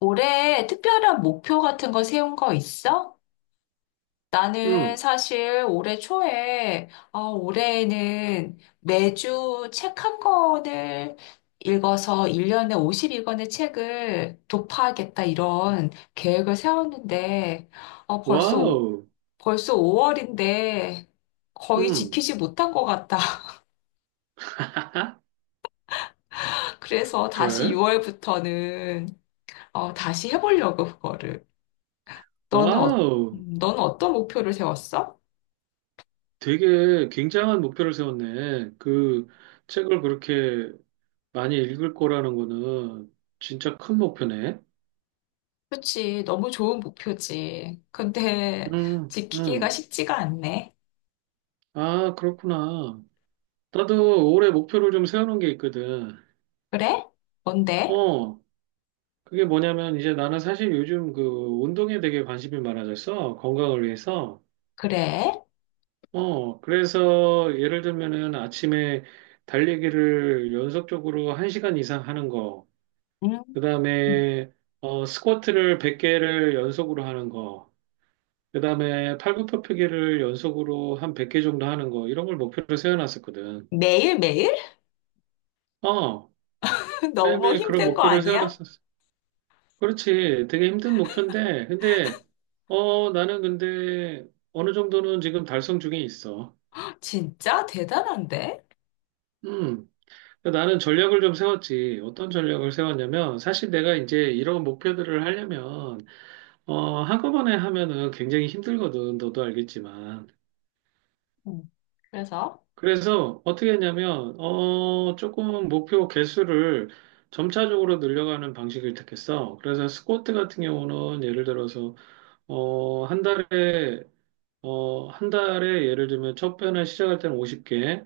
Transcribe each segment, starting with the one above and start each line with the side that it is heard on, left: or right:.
left: 올해 특별한 목표 같은 거 세운 거 있어? 나는
right: 응,
left: 사실 올해 초에, 올해에는 매주 책 한 권을 읽어서 1년에 50권의 책을 도파하겠다 이런 계획을 세웠는데, 어, 벌써, 오-
right: 와우.
left: 벌써 5월인데 거의
right: 응,
left: 지키지 못한 것 같다. 그래서 다시
right: 그래?
left: 6월부터는, 다시 해보려고 그거를. 너는 어,
right: 와우.
left: 너는 어떤 목표를 세웠어?
right: 되게 굉장한 목표를 세웠네. 그 책을 그렇게 많이 읽을 거라는 거는 진짜 큰 목표네.
left: 그치. 너무 좋은 목표지. 근데
right: 응,
left: 지키기가
right: 응.
left: 쉽지가 않네.
right: 아, 그렇구나. 나도 올해 목표를 좀 세워놓은 게 있거든.
left: 그래? 뭔데?
right: 어, 그게 뭐냐면 이제 나는 사실 요즘 그 운동에 되게 관심이 많아졌어. 건강을 위해서.
left: 그래?
right: 그래서 예를 들면은 아침에 달리기를 연속적으로 1시간 이상 하는 거,
left: 음.
right: 그 다음에 스쿼트를 100개를 연속으로 하는 거, 그 다음에 팔굽혀펴기를 연속으로 한 100개 정도 하는 거, 이런 걸 목표로 세워놨었거든.
left: 매일매일?
right: 어,
left: 너무
right: 매일매일 그런
left: 힘든 거
right: 목표를
left: 아니야?
right: 세워놨었어. 그렇지. 되게 힘든 목표인데, 근데, 나는 근데 어느 정도는 지금 달성 중에 있어.
left: 진짜 대단한데?
right: 음. 그러니까 나는 전략을 좀 세웠지. 어떤 전략을 세웠냐면, 사실 내가 이제 이런 목표들을 하려면, 한꺼번에 하면은 굉장히 힘들거든. 너도 알겠지만.
left: 음. 그래서
right: 그래서 어떻게 했냐면, 조금 목표 개수를 점차적으로 늘려가는 방식을 택했어. 그래서 스쿼트 같은 경우는 예를 들어서, 어, 한 달에 한 달에 예를 들면 첫 편을 시작할 때는 50개,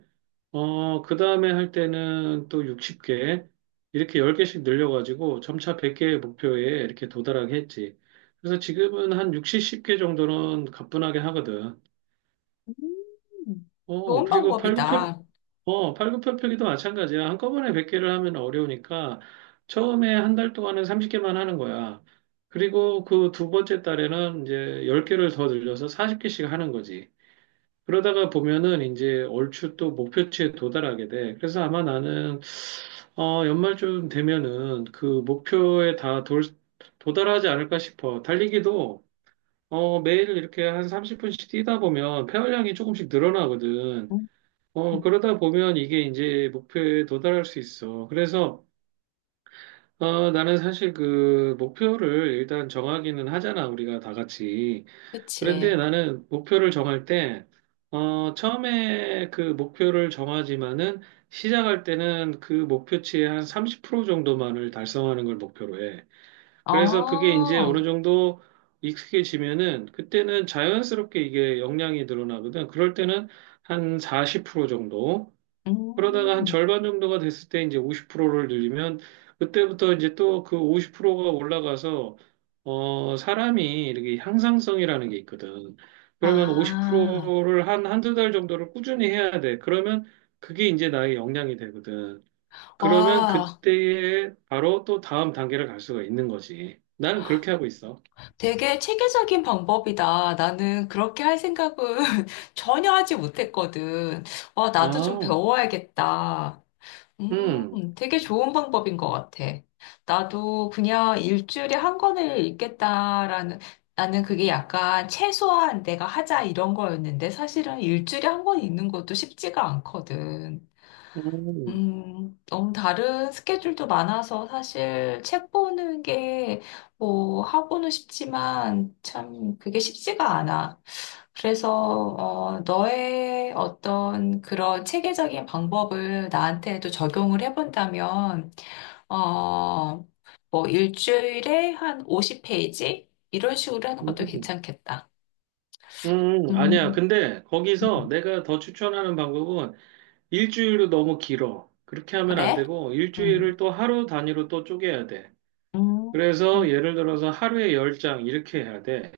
right: 그 다음에 할 때는 또 60개, 이렇게 10개씩 늘려가지고 점차 100개의 목표에 이렇게 도달하게 했지. 그래서 지금은 한 60, 1 0개 정도는 가뿐하게 하거든.
left: 음, 좋은
right: 그리고
left: 방법이다.
right: 팔굽혀펴기도 마찬가지야. 한꺼번에 100개를 하면 어려우니까 처음에 한 달 동안은 30개만 하는 거야. 그리고 그 두 번째 달에는 이제 10개를 더 늘려서 40개씩 하는 거지. 그러다가 보면은 이제 얼추 또 목표치에 도달하게 돼. 그래서 아마 나는 연말쯤 되면은 그 목표에 다 도달하지 않을까 싶어. 달리기도 매일 이렇게 한 30분씩 뛰다 보면 폐활량이 조금씩 늘어나거든.
left: 음.
right: 그러다 보면 이게 이제 목표에 도달할 수 있어. 그래서 나는 사실 그 목표를 일단 정하기는 하잖아. 우리가 다 같이. 그런데
left: 그치.
right: 나는 목표를 정할 때, 처음에 그 목표를 정하지만은 시작할 때는 그 목표치의 한 30% 정도만을 달성하는 걸 목표로 해. 그래서 그게 이제
left: 아,
right: 어느 정도 익숙해지면은 그때는 자연스럽게 이게 역량이 늘어나거든. 그럴 때는 한 40% 정도. 그러다가 한
left: 음.
right: 절반 정도가 됐을 때 이제 50%를 늘리면 그때부터 이제 또 그 50%가 올라가서 사람이 이렇게 향상성이라는 게 있거든. 그러면
left: 아,
right: 50%를 한 한두 달 정도를 꾸준히 해야 돼. 그러면 그게 이제 나의 역량이 되거든. 그러면
left: 와,
right: 그때에 바로 또 다음 단계를 갈 수가 있는 거지. 나는 그렇게 하고 있어.
left: 되게 체계적인 방법이다. 나는 그렇게 할 생각은 전혀 하지 못했거든. 와, 나도 좀
right: 아,
left: 배워야겠다.
right: 음,
left: 되게 좋은 방법인 것 같아. 나도 그냥 일주일에 한 권을 읽겠다라는, 나는 그게 약간 최소한 내가 하자 이런 거였는데 사실은 일주일에 한 권 읽는 것도 쉽지가 않거든.
right: 음,
left: 너무 다른 스케줄도 많아서 사실 책 보는 게 뭐 하고는 싶지만 참 그게 쉽지가 않아. 그래서 너의 어떤 그런 체계적인 방법을 나한테도 적용을 해본다면 어, 뭐 일주일에 한 50페이지 이런 식으로 하는 것도
right: 음,
left: 괜찮겠다.
right: 아니야.
left: 음,
right: 근데 거기서
left: 음,
right: 내가 더 추천하는 방법은 일주일도 너무 길어. 그렇게 하면 안
left: 그래?
right: 되고,
left: 음,
right: 일주일을 또 하루 단위로 또 쪼개야 돼.
left: 음,
right: 그래서 예를 들어서 하루에 10장 이렇게 해야 돼.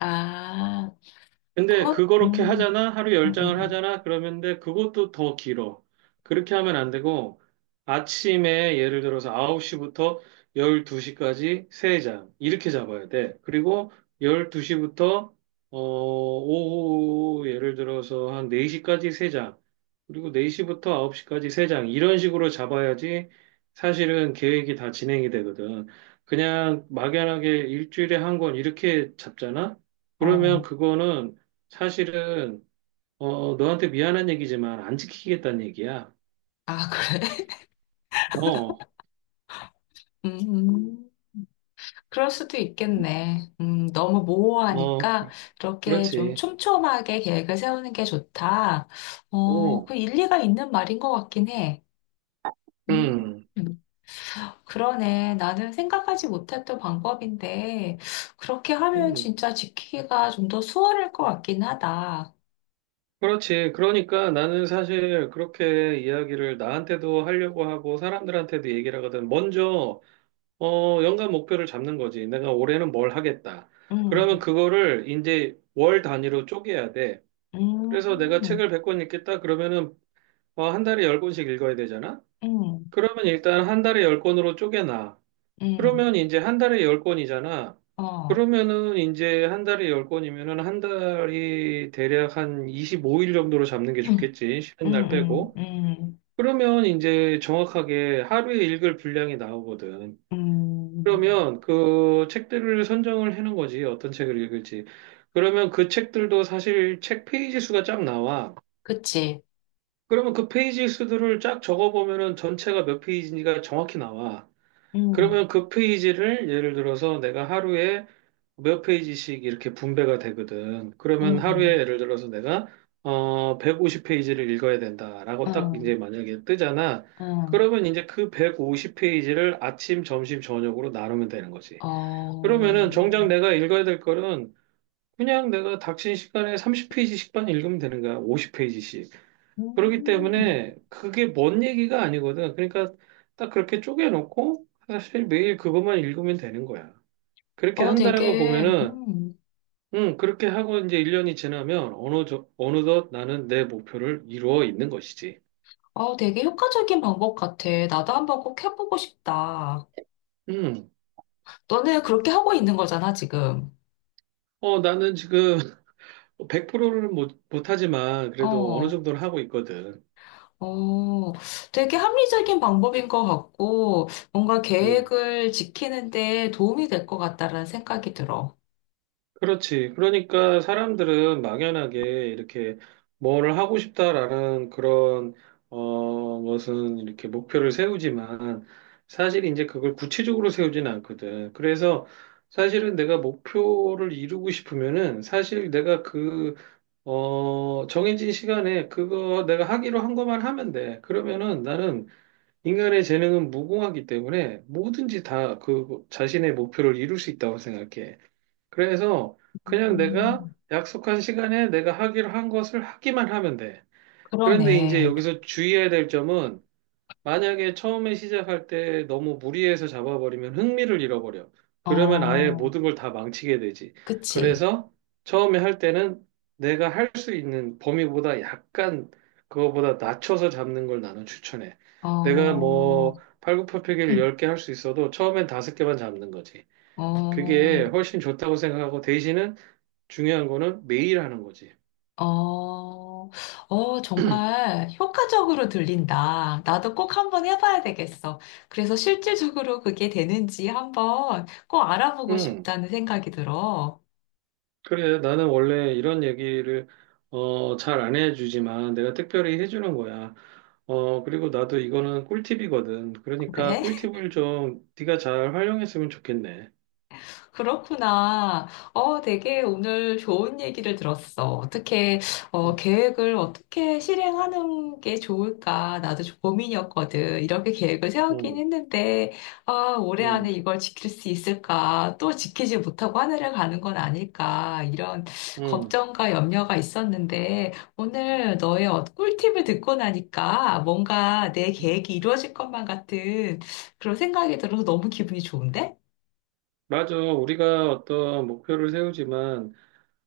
left: 아.
right: 근데
left: 그것,
right: 그렇게
left: 음,
right: 하잖아? 하루에
left: 음, 음,
right: 10장을
left: 음.
right: 하잖아? 그러면데 그것도 더 길어. 그렇게 하면 안 되고 아침에 예를 들어서 9시부터 12시까지 3장 이렇게 잡아야 돼. 그리고 12시부터 오후 예를 들어서 한 4시까지 3장 그리고 4시부터 9시까지 3장 이런 식으로 잡아야지 사실은 계획이 다 진행이 되거든. 그냥 막연하게 일주일에 한 권 이렇게 잡잖아? 그러면
left: 어.
right: 그거는 사실은 너한테 미안한 얘기지만 안 지키겠다는 얘기야.
left: 아, 그래?
right: 어,
left: 음, 그럴 수도 있겠네. 너무
right: 어,
left: 모호하니까
right: 그,
left: 그렇게 좀
right: 그렇지.
left: 촘촘하게 계획을 세우는 게 좋다.
right: 어,
left: 그 일리가 있는 말인 것 같긴 해. 음,
right: 음,
left: 그러네. 나는 생각하지 못했던 방법인데, 그렇게 하면
right: 음,
left: 진짜 지키기가 좀 더 수월할 것 같긴 하다.
right: 그렇지. 그러니까 나는 사실 그렇게 이야기를 나한테도 하려고 하고 사람들한테도 얘기를 하거든. 먼저 연간 목표를 잡는 거지. 내가 올해는 뭘 하겠다. 그러면
left: 음,
right: 그거를 이제 월 단위로 쪼개야 돼. 그래서 내가
left: 음,
right: 책을 100권 읽겠다. 그러면은 한 달에 10권씩 읽어야 되잖아.
left: 음,
right: 그러면 일단 한 달에 10권으로 쪼개놔.
left: 음,
right: 그러면 이제 한 달에 10건이잖아
left: 어.
right: 그러면은 이제 한 달에 열건이면은한 달이 대략 한 25일 정도로 잡는 게
left: 음,
right: 좋겠지. 쉬는 날
left: 음,
right: 빼고.
left: 음.
right: 그러면 이제 정확하게 하루에 읽을 분량이 나오거든.
left: 음,
right: 그러면 그 책들을 선정을 해놓은 거지. 어떤 책을 읽을지. 그러면 그 책들도 사실 책 페이지 수가 쫙 나와.
left: 그치.
right: 그러면 그 페이지 수들을 쫙 적어보면은 전체가 몇 페이지인지가 정확히 나와.
left: 음,
right: 그러면 그 페이지를 예를 들어서 내가 하루에 몇 페이지씩 이렇게 분배가 되거든. 그러면
left: 음,
right: 하루에
left: 음,
right: 예를 들어서 내가 150페이지를 읽어야 된다라고 딱 이제
left: 음,
right: 만약에 뜨잖아.
left: 음.
right: 그러면 이제 그 150페이지를 아침, 점심, 저녁으로 나누면 되는 거지. 그러면은
left: 어,
right: 정작 내가 읽어야 될 거는 그냥 내가 닥친 시간에 30페이지씩만 읽으면 되는 거야. 50페이지씩. 그렇기
left: 음,
right: 때문에 그게 먼 얘기가 아니거든. 그러니까 딱 그렇게 쪼개놓고 사실 매일 그것만 읽으면 되는 거야. 그렇게
left: 어,
right: 한다라고
left: 되게,
right: 보면은,
left: 음,
right: 그렇게 하고 이제 1년이 지나면 어느덧 나는 내 목표를 이루어 있는 것이지.
left: 되게 효과적인 방법 같아. 나도 한번 꼭 해보고 싶다.
right: 음
left: 너는 그렇게 하고 있는 거잖아, 지금.
right: 나는 지금 100%는 못, 못하지만 그래도 어느
left: 어,
right: 정도는 하고 있거든.
left: 어, 되게 합리적인 방법인 것 같고, 뭔가
right: 음.
left: 계획을 지키는데 도움이 될 것 같다라는 생각이 들어.
right: 그렇지. 그러니까 사람들은 막연하게 이렇게 뭐를 하고 싶다라는 그런, 무슨 이렇게 목표를 세우지만 사실 이제 그걸 구체적으로 세우지는 않거든. 그래서 사실은 내가 목표를 이루고 싶으면은 사실 내가 정해진 시간에 그거 내가 하기로 한 것만 하면 돼. 그러면은 나는 인간의 재능은 무궁하기 때문에 뭐든지 다 그 자신의 목표를 이룰 수 있다고 생각해. 그래서 그냥 내가
left: 음,
right: 약속한 시간에 내가 하기로 한 것을 하기만 하면 돼. 그런데 이제
left: 그러네.
right: 여기서 주의해야 될 점은 만약에 처음에 시작할 때 너무 무리해서 잡아버리면 흥미를 잃어버려. 그러면 아예
left: 어,
right: 모든 걸 다 망치게 되지.
left: 그치.
right: 그래서 처음에 할 때는 내가 할 수 있는 범위보다 약간 그거보다 낮춰서 잡는 걸 나는 추천해. 내가
left: 어,
right: 뭐 팔굽혀펴기를 10개 할 수 있어도 처음엔 5개만 잡는 거지.
left: 어,
right: 그게 훨씬 좋다고 생각하고 대신은 중요한 거는 매일 하는 거지.
left: 어, 정말 효과적으로 들린다. 나도 꼭 한번 해봐야 되겠어. 그래서 실질적으로 그게 되는지 한번 꼭 알아보고
right: 음,
left: 싶다는 생각이 들어.
right: 그래. 나는 원래 이런 얘기를 잘 안 해주지만 내가 특별히 해주는 거야. 그리고 나도 이거는 꿀팁이거든. 그러니까
left: 그래?
right: 꿀팁을 좀 네가 잘 활용했으면 좋겠네.
left: 그렇구나. 되게 오늘 좋은 얘기를 들었어.
right: 응
left: 계획을 어떻게 실행하는 게 좋을까? 나도 좀 고민이었거든. 이렇게 계획을
right: 응
left: 세우긴 했는데, 아, 올해 안에
right: 응
left: 이걸 지킬 수 있을까? 또 지키지 못하고 하늘을 가는 건 아닐까? 이런 걱정과 염려가 있었는데, 오늘 너의 꿀팁을 듣고 나니까 뭔가 내
right: 응
left: 계획이 이루어질 것만 같은 그런 생각이 들어서 너무 기분이 좋은데?
right: 맞아. 우리가 어떤 목표를 세우지만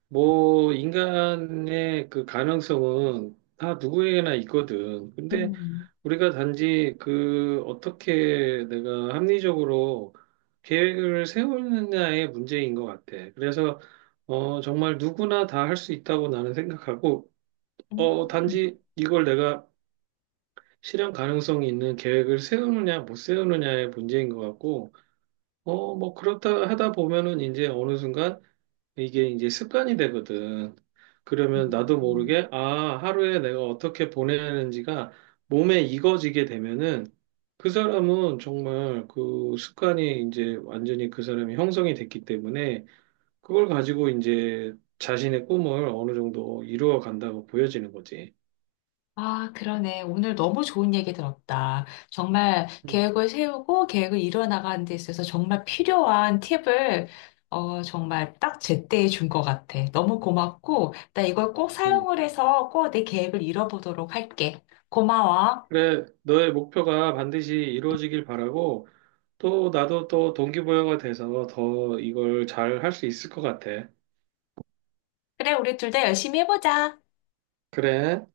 right: 뭐, 인간의 그 가능성은 다 누구에게나 있거든. 근데
left: 음.
right: 우리가 단지 그 어떻게 내가 합리적으로 계획을 세우느냐의 문제인 것 같아. 그래서, 정말 누구나 다 할 수 있다고 나는 생각하고,
left: 음,
right: 단지 이걸 내가 실현 가능성이 있는 계획을 세우느냐, 못 세우느냐의 문제인 것 같고, 뭐, 그렇다 하다 보면은 이제 어느 순간 이게 이제 습관이 되거든. 그러면 나도
left: 음.
right: 모르게, 아, 하루에 내가 어떻게 보내는지가 몸에 익어지게 되면은 그 사람은 정말 그 습관이 이제 완전히 그 사람이 형성이 됐기 때문에 그걸 가지고 이제 자신의 꿈을 어느 정도 이루어 간다고 보여지는 거지.
left: 아, 그러네. 오늘 너무 좋은 얘기 들었다. 정말
right: 음,
left: 계획을 세우고 계획을 이뤄나가는 데 있어서 정말 필요한 팁을 정말 딱 제때 에 준 것 같아. 너무 고맙고, 나 이걸 꼭
right: 음.
left: 사용을 해서 꼭 내 계획을 이뤄보도록 할게. 고마워.
right: 그래, 너의 목표가 반드시 이루어지길 바라고 또 나도 또 동기부여가 돼서 더 이걸 잘 할 수 있을 것 같아.
left: 그래, 우리 둘 다 열심히 해보자.
right: 그래.